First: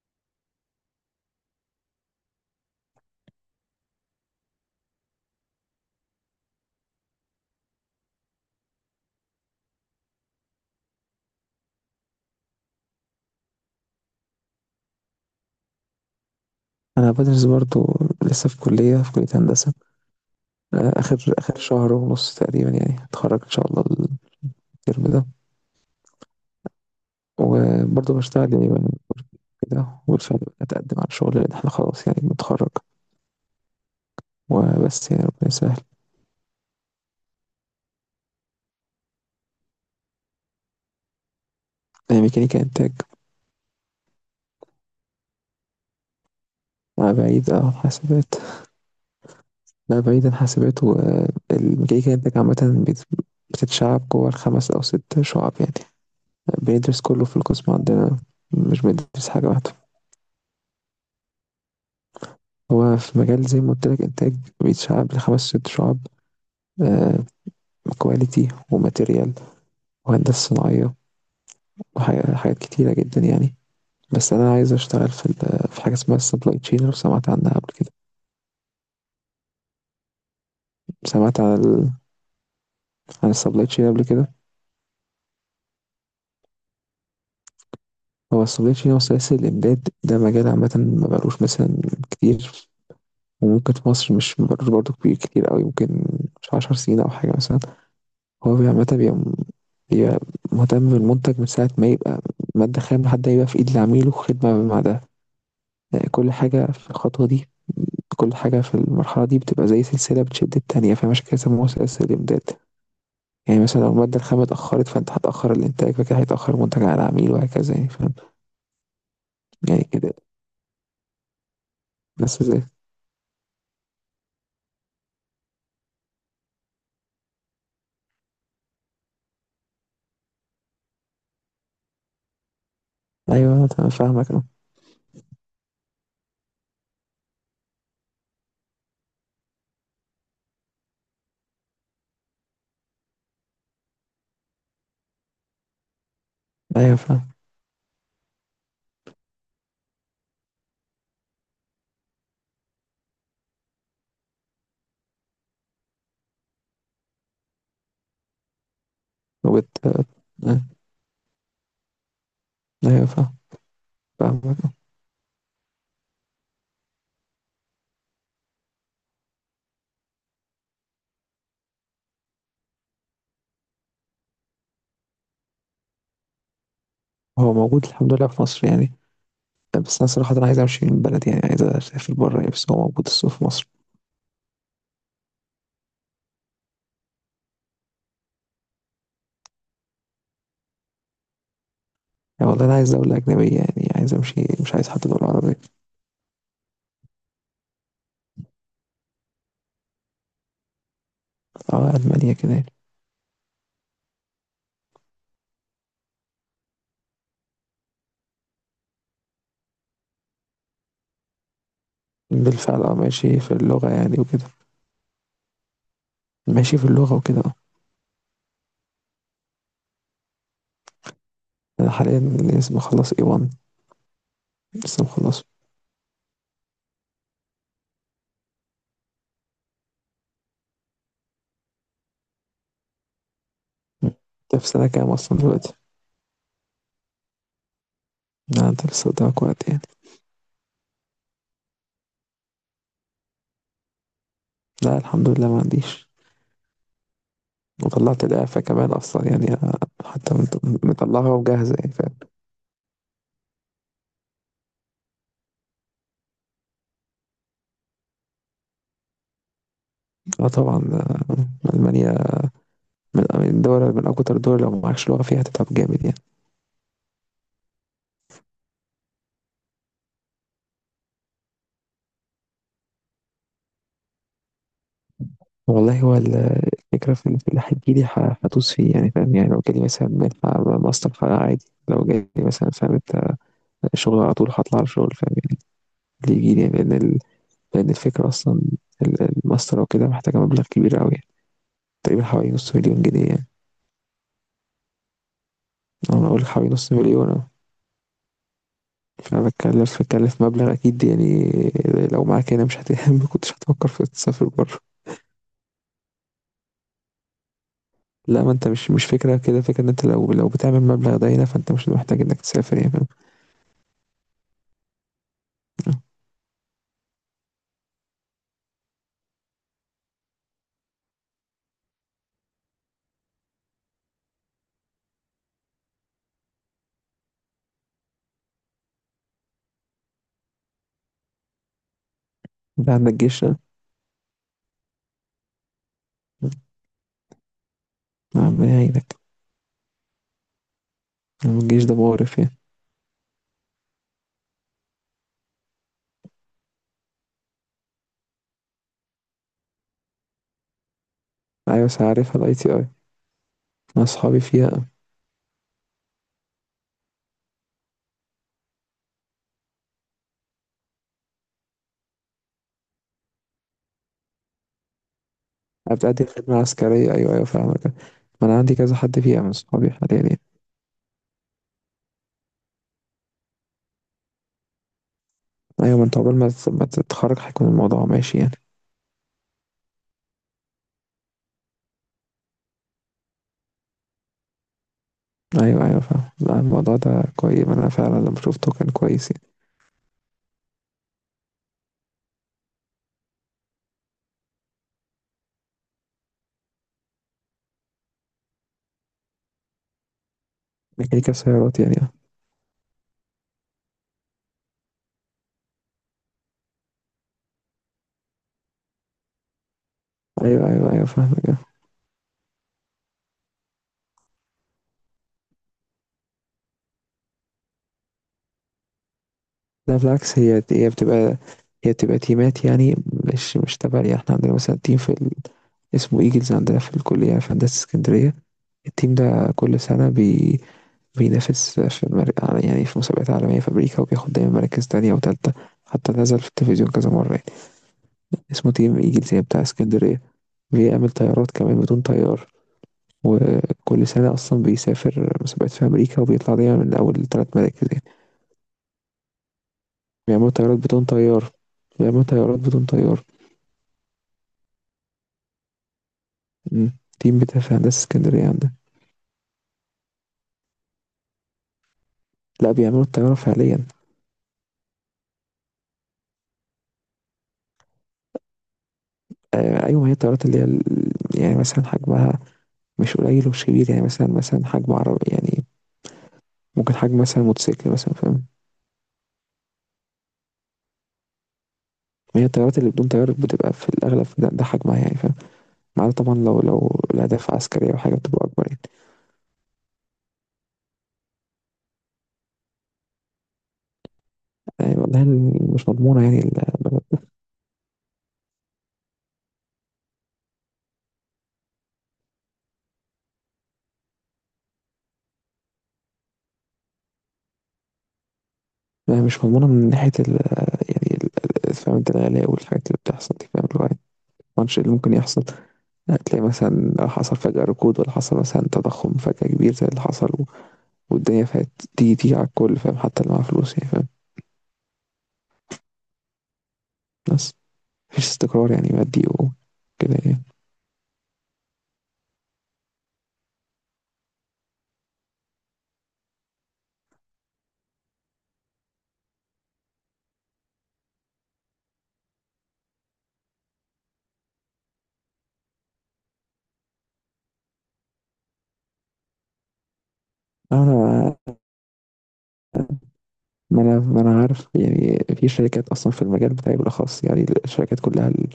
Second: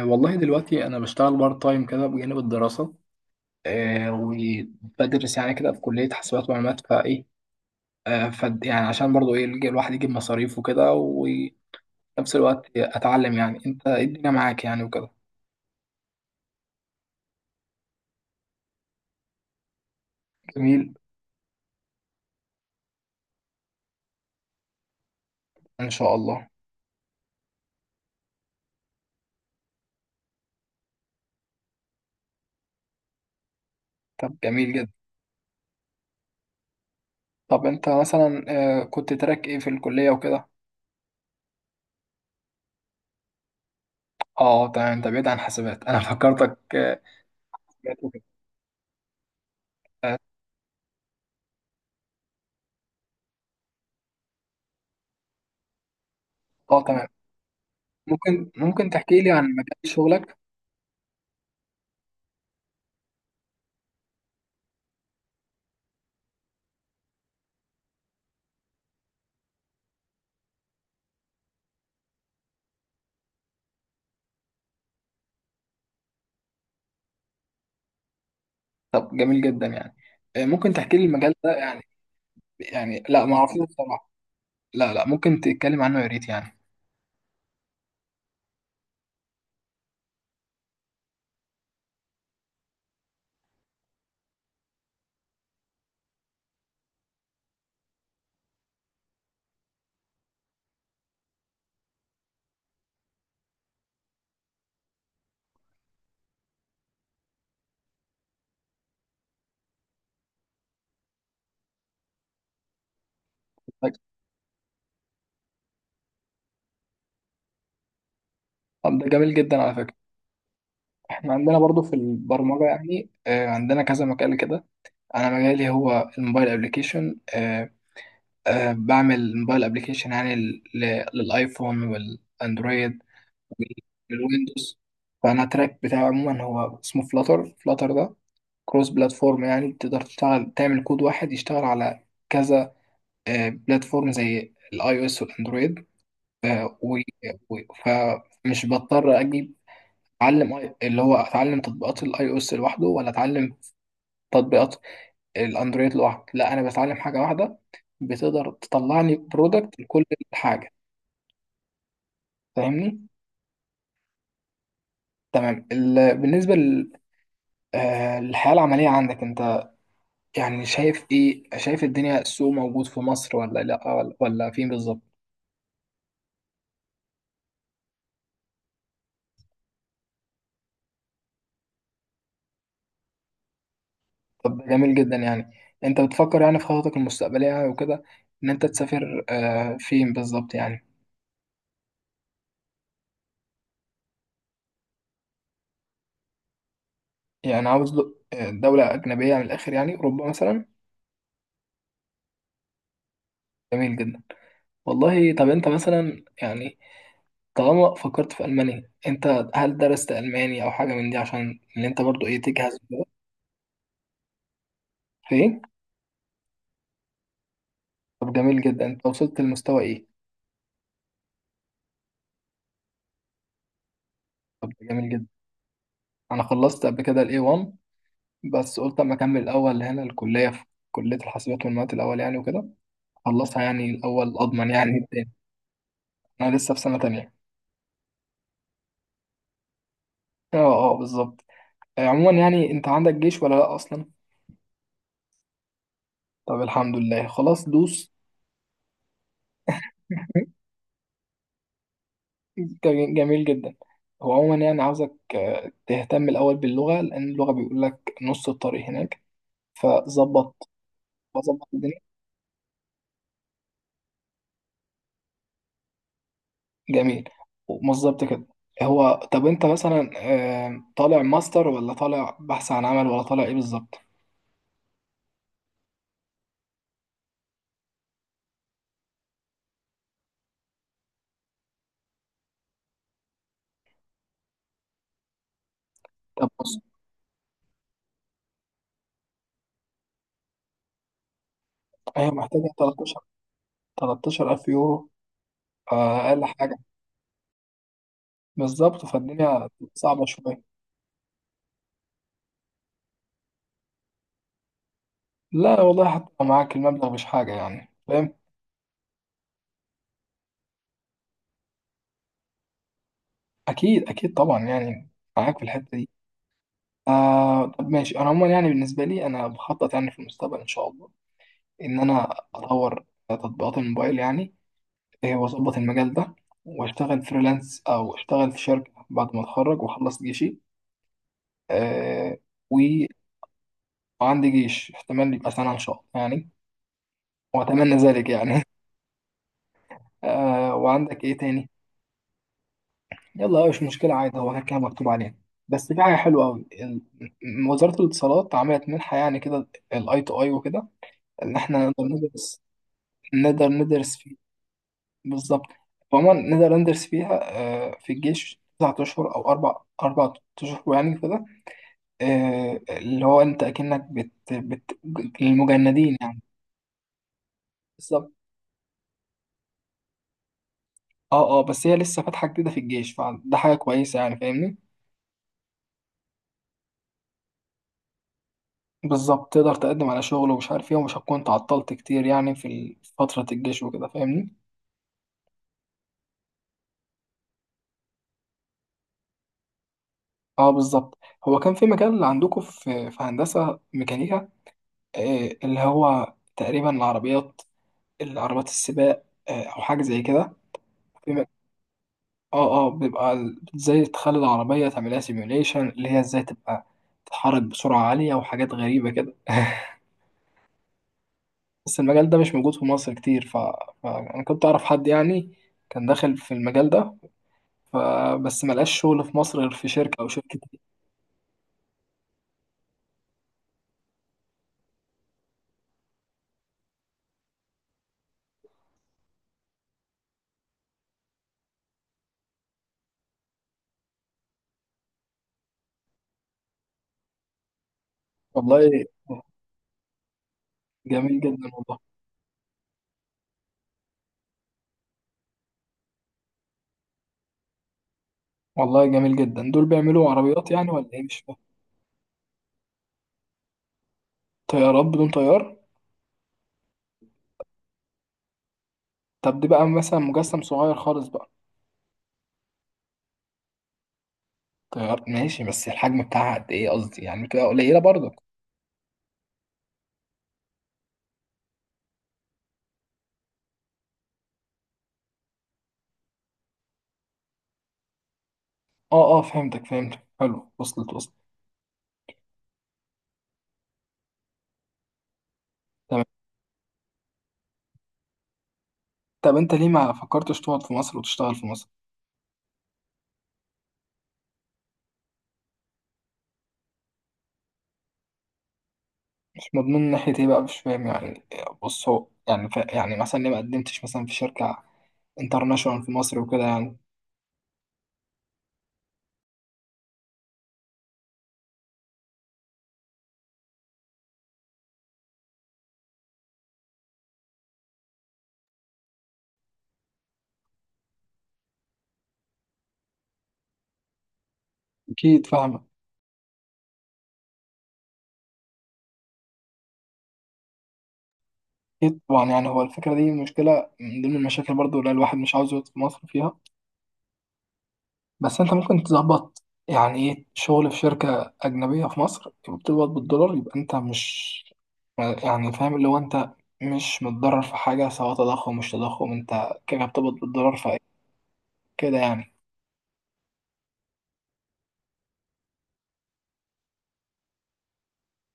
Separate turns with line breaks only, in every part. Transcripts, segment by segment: والله دلوقتي انا بشتغل بارت تايم كده بجانب الدراسه. آه. وبدرس يعني كده في كليه حاسبات ومعلومات فايه. آه ف يعني عشان برضو ايه الواحد يجيب مصاريف وكده، وفي نفس الوقت اتعلم يعني انت إيه الدنيا معاك يعني وكده.
انا بدرس برضو، لسه في كلية هندسة. آه،
جميل.
اخر شهر ونص تقريبا يعني هتخرج ان شاء الله الترم ده.
ان شاء الله.
وبرضو بشتغل يعني من كده، وبالفعل اتقدم على شغل لان احنا خلاص يعني بنتخرج.
طب جميل جدا.
وبس يعني ربنا يسهل.
طب انت مثلا آه كنت تراك ايه في الكليه وكده.
آه، ميكانيكا انتاج.
اه تمام، انت بعيد عن حاسبات انا فكرتك آه
مع بعيد اه عن
حاسبات وكده.
حاسبات. لا
اه
بعيد عن حاسبات، والميكانيكا انتاج عامة بتتشعب جوه الخمس او ست شعب يعني. بندرس
تمام.
كله في القسم عندنا،
ممكن
مش
ممكن تحكي
بندرس
لي عن
حاجة واحدة.
مجال شغلك.
هو في مجال زي ما قلت لك إنتاج بيتشعب لخمس ست شعب: كواليتي، وماتيريال، وهندسة صناعية، وحاجات حاجات كتيرة جدا يعني. بس أنا عايز أشتغل في في حاجة اسمها السبلاي تشين، لو سمعت عنها قبل كده.
طب جميل جدا يعني. ممكن تحكي لي المجال
سمعت
ده
عن
يعني. يعني لا
عن
ما اعرفوش
السبلاي تشين قبل
بصراحه.
كده؟
لا لا، ممكن تتكلم عنه يا ريت يعني.
هو السبلاي تشين هو سلاسل الإمداد. ده مجال عامة ما بقالوش مثلا كتير، وممكن في مصر مش مبقالوش برضه كبير كتير أوي، ممكن مش عشر سنين أو حاجة مثلا. هو عامة بيبقى مهتم بالمنتج من ساعة ما يبقى مادة خام لحد ما يبقى في إيد العميل، وخدمة بعدها. كل حاجة في الخطوة دي، كل حاجة في المرحلة دي بتبقى زي سلسلة بتشد التانية، فعشان كده سموها سلاسل الإمداد. يعني مثلا لو المادة الخام اتأخرت، فأنت هتأخر الإنتاج، فكده هيتأخر المنتج على العميل، وهكذا يعني، فاهم.
طب ده جميل جدا على
يعني
فكره.
كده.
احنا عندنا برضو في
بس زي
البرمجه يعني، عندنا كذا مجال كده. انا مجالي هو الموبايل ابلكيشن. بعمل موبايل ابلكيشن يعني للايفون والاندرويد
أيوه، أنا تمام فاهمك أه.
والويندوز. فانا التراك بتاعي عموما هو اسمه فلاتر. فلاتر ده كروس بلاتفورم، يعني تقدر تشتغل تعمل كود واحد يشتغل على كذا بلاتفورم زي الاي او اس والاندرويد.
أيوه
و...
فاهم.
و... فمش بضطر اجيب اتعلم اللي هو اتعلم تطبيقات الاي او اس لوحده ولا اتعلم تطبيقات الاندرويد لوحده. لا انا بتعلم حاجه واحده بتقدر تطلع لي
وبت
برودكت
آه،
لكل
أه،
حاجه.
أيوه
فاهمني؟
فاهم. فاهمك أه.
تمام. بالنسبه لل... آه، للحياه العمليه عندك انت، يعني شايف ايه، شايف الدنيا، السوق موجود في مصر ولا لا ولا فين بالظبط؟
هو موجود الحمد لله في مصر يعني، بس أنا صراحة أنا عايز أمشي من البلد يعني، عايز أسافر بره يعني، بس هو موجود السوق في مصر.
طب جميل جدا يعني. انت بتفكر يعني في خططك المستقبليه وكده ان انت تسافر، فين بالظبط يعني؟
يعني والله أنا عايز دولة أجنبية يعني، عايز أمشي، مش عايز حتى دولة عربية.
يعني عاوز دولة أجنبية من الآخر، يعني أوروبا مثلا.
أه ألمانيا كده يعني.
جميل جدا والله. طب أنت مثلا يعني، طالما فكرت في ألمانيا أنت هل درست ألماني أو حاجة من دي عشان اللي أنت برضو إيه تجهز
بالفعل أه
وكده؟
ماشي في اللغة يعني وكده.
في إيه؟
ماشي في اللغة وكده آه.
طب جميل جدا. أنت وصلت لمستوى إيه؟
أنا حاليا لسه مخلص A1.
طب ده
لسه
جميل جدا.
مخلصه.
أنا خلصت قبل كده ال A1، بس قلت أما أكمل الأول هنا الكلية، في كلية الحاسبات والمعلومات الأول يعني وكده. خلصها يعني
مم.
الأول
أنت في
أضمن
سنة
يعني
كام
التاني.
أصلا دلوقتي؟
أنا لسه في سنة تانية.
لا أنت لسه قدامك وقت يعني.
أه أه بالظبط. عموما يعني أنت عندك جيش ولا لأ أصلا؟
لا الحمد لله ما عنديش.
طب الحمد لله، خلاص دوس.
وطلعت الإعفاء كمان أصلا يعني، أنا حتى مطلعها وجاهزة يعني فاهم.
جميل، جميل جدا. هو عموما يعني عاوزك تهتم الأول باللغة، لأن اللغة بيقول لك نص الطريق هناك.
اه
فظبط.
طبعا
ظبط
آه،
الدنيا.
ألمانيا من الدول، من أكتر الدول لو معكش لغة فيها هتتعب جامد يعني.
جميل. ومظبط كده. هو طب أنت مثلا طالع ماستر ولا طالع بحث عن عمل ولا طالع إيه بالظبط؟
والله هو الفكرة في اللي هتجيلي هدوس فيه يعني، فاهم يعني، لو جالي مثلا منحة ماستر فأنا عادي، لو جالي مثلا، فاهم أنت، شغل على طول هطلع على شغل فاهم يعني. اللي
طب
يجيلي يعني،
بص،
لأن، لأن الفكرة أصلا الماستر وكده محتاجة مبلغ كبير أوي، تقريبا
هي
حوالي
محتاجة
نص مليون
13،
جنيه يعني.
13 ألف يورو
أنا
أقل
أقول حوالي
حاجة.
نص مليون أهو.
بالظبط
فأنا
فالدنيا
بتكلف
صعبة
بتكلف
شوية.
مبلغ أكيد يعني. لو معاك هنا مش ما كنتش هتفكر في تسافر بره.
لا والله، حتى لو معاك المبلغ مش حاجة يعني.
لا ما انت مش فكرة كده، فكرة ان انت لو بتعمل مبلغ ده هنا فانت مش محتاج انك تسافر يعني، فاهم؟
اكيد طبعا يعني. معاك في الحته دي. طب ماشي، انا عموما يعني بالنسبه لي انا بخطط يعني في المستقبل ان شاء الله ان انا اطور تطبيقات الموبايل يعني. واظبط المجال ده واشتغل فريلانس او اشتغل في شركه بعد ما اتخرج واخلص جيشي. آه
انت
و-
عندك جيش ها؟
وعندي جيش، احتمال يبقى سنه ان شاء الله يعني. واتمنى ذلك يعني.
ربنا يعينك.
وعندك ايه تاني؟
الجيش ده مقرف يعني.
يلا مش مشكلة عادي، هو كده كده مكتوب عليها. بس في حاجة حلوة أوي، وزارة الاتصالات عملت منحة يعني كده، الأي تو أي وكده، إن
ايوه
إحنا
بس عارفها الاي تي اي،
نقدر
انا
ندرس فيه.
اصحابي فيها.
بالظبط. عموما نقدر ندرس فيها. في الجيش 9 أشهر أو أربع أشهر يعني كده. اللي هو أنت أكنك بت للمجندين
بتأدي
يعني.
خدمة عسكرية، ايوه ايوه فاهمك.
بالظبط.
ما انا عندي كذا حد فيها من اصحابي حاليا يعني.
أه أه بس هي لسه فاتحة جديدة في الجيش، فده حاجة كويسة يعني فاهمني.
ايوه، ما انت عقبال ما ما تتخرج هيكون الموضوع ماشي يعني.
بالظبط، تقدر تقدم على شغل ومش عارف ايه ومش هتكون تعطلت كتير يعني في فترة الجيش وكده فاهمني.
ايوه ايوه فاهم، لا الموضوع ده كويس، انا فعلا لما شفته كان كويس يعني.
اه بالظبط. هو كان في مجال عندكم في هندسة ميكانيكا، اللي هو تقريبا العربيات. العربيات السباق او حاجة زي كده. في
ميكانيكا
م-
سيارات يعني آه.
اه اه بيبقى ازاي تخلي العربية تعملها سيميوليشن، اللي هي ازاي تبقى تتحرك بسرعة عالية وحاجات غريبة كده
ايوه ايوه ايوه فاهمك آه.
بس المجال ده مش موجود في مصر كتير، فأنا كنت أعرف حد يعني كان داخل في المجال ده، فبس ملقاش شغل في مصر غير في
لا
شركة أو
بالعكس،
شركة.
هي بتبقى، هي بتبقى تيمات يعني، مش تبع يعني. احنا عندنا مثلا تيم في اسمه ايجلز عندنا في الكلية في هندسة اسكندرية. التيم ده كل سنة بينافس في يعني في مسابقات عالمية في أمريكا، وبياخد دايما مراكز تانية وتالتة، حتى نزل في التلفزيون كذا مرة يعني. اسمه
والله
تيم ايجلز، هي بتاع اسكندرية. بيعمل
جميل
طيارات
جدا
كمان
والله.
بدون طيار. وكل سنة أصلا بيسافر مسابقات في أمريكا وبيطلع دايما من أول تلات مراكز يعني.
والله جميل جدا، دول بيعملوا
بيعملوا
عربيات
طيارات
يعني
بدون
ولا إيه؟ مش
طيار،
فاهم.
بيعملوا طيارات بدون طيار.
طيارات بدون طيار؟
مم. تيم بتاع في هندسة اسكندرية عندنا.
طب دي بقى مثلا مجسم صغير خالص بقى؟
لا بيعملوا الطيارة فعليا.
طيار ماشي، بس الحجم بتاعها قد إيه، قصدي يعني بتبقى قليلة برضك؟
آه أيوة، ما هي الطيارات اللي هي يعني مثلا حجمها مش قليل ومش كبير يعني، مثلا حجم عربي يعني، ممكن حجم مثلا موتوسيكل مثلا، فاهم.
أه أه فهمتك حلو، وصلت.
ما هي الطيارات اللي بدون طيار بتبقى في الأغلب ده حجمها يعني، فاهم. ما عدا
تمام.
طبعا لو الأهداف عسكرية أو حاجة بتبقى أكبر يعني.
طب أنت ليه ما فكرتش تقعد في مصر وتشتغل في مصر؟
يعني والله مش مضمونة يعني
مش مضمون من ناحية إيه بقى، مش فاهم يعني؟ بص، هو يعني يعني مثلا ليه ما قدمتش مثلا في شركة انترناشونال في مصر وكده يعني؟
مش مضمونة من ناحية ال. يعني فاهم انت الغلاء والحاجات اللي بتحصل دي، فاهم، اللي هو يعني الماتش اللي ممكن يحصل. هتلاقي مثلا حصل فجأة ركود، ولا حصل مثلا تضخم فجأة كبير زي اللي حصل والدنيا فات. دي على الكل فاهم، حتى اللي معاه فلوس يعني فاهم.
أكيد فاهم.
بس مفيش استقرار يعني مادي وكده يعني.
أكيد طبعا يعني، هو الفكرة دي مشكلة من ضمن المشاكل برضو اللي الواحد مش عاوز يقعد في مصر فيها. بس أنت ممكن تظبط يعني إيه شغل في شركة أجنبية في مصر، يبقى بتقبض بالدولار، يبقى أنت مش يعني، فاهم اللي هو أنت مش متضرر في حاجة، سواء تضخم مش تضخم أنت كده بتقبض بالدولار.
أنا
فكده يعني.
ما أنا ما أنا عارف يعني، في شركات أصلا في المجال بتاعي بالأخص يعني. الشركات كلها ال-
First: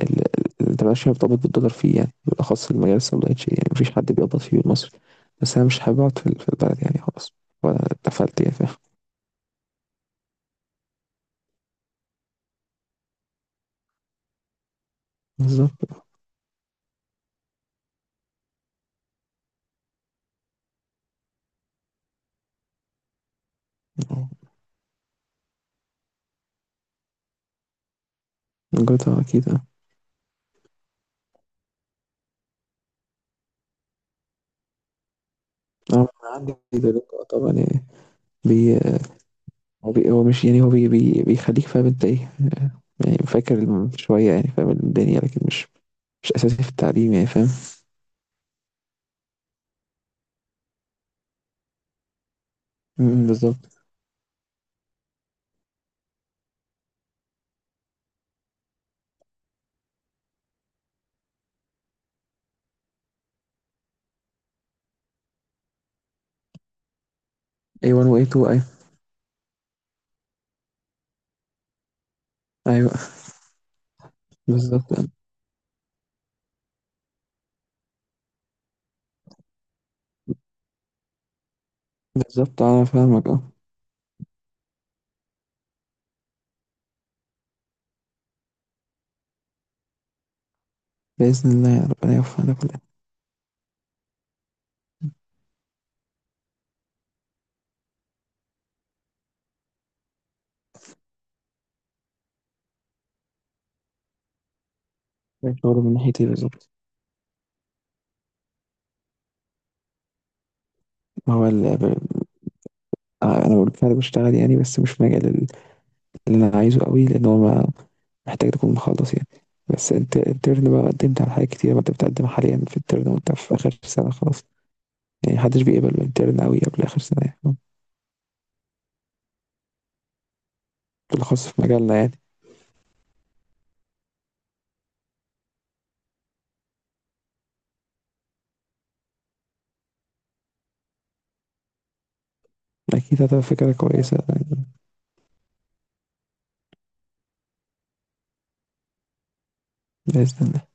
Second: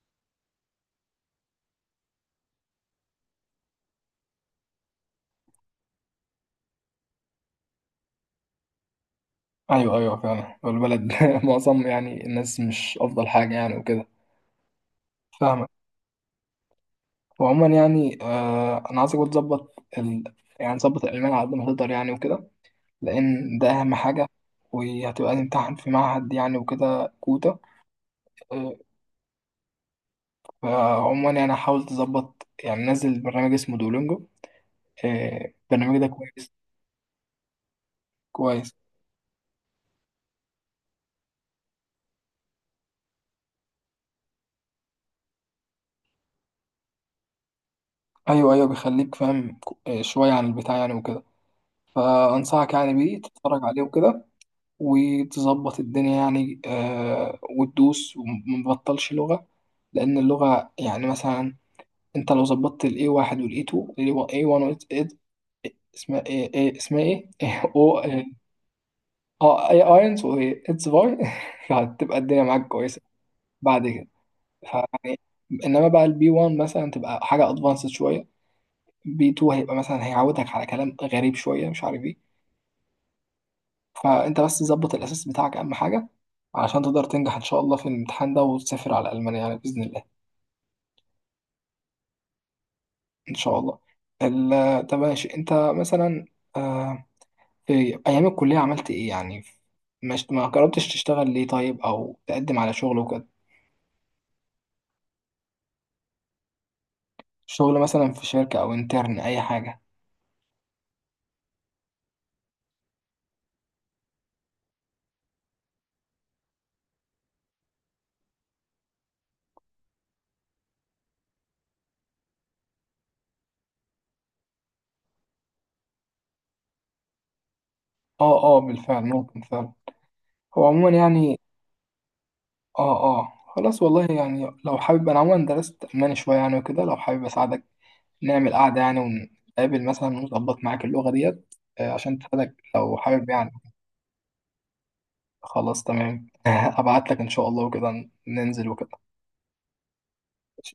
ده مبقاش مرتبط بالدولار فيه يعني، بالأخص المجال السوداء شيء يعني، مفيش حد بيقبض فيه المصري. بس أنا مش حابب أقعد في في البلد يعني خلاص، وأنا اتقفلت يا فاهم.
أيوه فعلا، والبلد معظم يعني الناس مش أفضل حاجة يعني وكده. فاهمك.
بالظبط
وعموما يعني أنا عايزك بقى تظبط يعني تظبط الألمان على قد ما تقدر يعني وكده، لأن ده أهم حاجة.
آه.
وهتبقى تمتحن في معهد يعني وكده كوتا، آه،
جوتا أكيد أه.
فعموما يعني حاول تظبط، يعني نزل برنامج اسمه دولينجو.
آه،
البرنامج ده
أنا
كويس.
عندي دلوقتي طبعا يعني.
كويس.
بي بي هو مش يعني، هو بي بيخليك فاهم أنت إيه آه، يعني فاكر شوية يعني، فاهم الدنيا لكن مش أساسي في التعليم يعني فاهم.
أيوه بيخليك فاهم شوية عن البتاع يعني وكده، فأنصحك يعني بيه
أمم،
تتفرج عليه
بالظبط.
وكده وتظبط الدنيا يعني. وتدوس ومبطلش لغة، لأن اللغة يعني مثلا انت لو ظبطت ال A1 وال A2 ال A1 وال A اسمها ايه، اسمها ايه او
A1 و
اه،
A2 أيوة.
اي اينز و اتس فاي هتبقى الدنيا معاك
أيوة
كويسه بعد كده.
بالظبط
فيعني انما بقى البي 1 مثلا تبقى حاجه ادفانسد شويه، بي 2 هيبقى مثلا هيعودك على كلام غريب شويه مش عارف ايه.
بالظبط، أنا فاهمك أه.
فانت بس ظبط الاساس بتاعك، اهم حاجه عشان تقدر تنجح ان شاء الله في الامتحان ده وتسافر على المانيا يعني باذن الله.
بإذن الله يا ربنا يوفقنا كلنا.
ان شاء الله. طب ماشي، انت مثلا آه، في أيام الكلية عملت إيه يعني؟ مش ما جربتش تشتغل ليه طيب، أو تقدم على شغل وكده،
شغل من ناحيتي بالظبط.
شغل مثلا في شركة أو انترن أي حاجة؟
ما هو آه، انا بالفعل بشتغل يعني، بس مش في مجال اللي انا عايزه قوي، لان هو محتاج تكون مخلص يعني. بس انت الترن بقى قدمت على حاجات كتير، ما انت بتقدم حاليا في الترن وانت في اخر سنه خلاص يعني، محدش بيقبل بالترن قوي قبل اخر سنه يعني،
أه أه بالفعل ممكن فعلا. هو عموما يعني.
بالخاص في مجالنا يعني.
أه أه خلاص والله يعني لو حابب، أنا عموما درست ألماني شوية يعني وكده، لو حابب أساعدك، نعمل قعدة يعني ونتقابل مثلا ونظبط معاك اللغة ديت عشان تساعدك لو
اكيد
حابب
هتبقى
يعني.
فكره كويسه يعني،
خلاص تمام. أبعت لك إن شاء الله وكده ننزل وكده.
باذن الله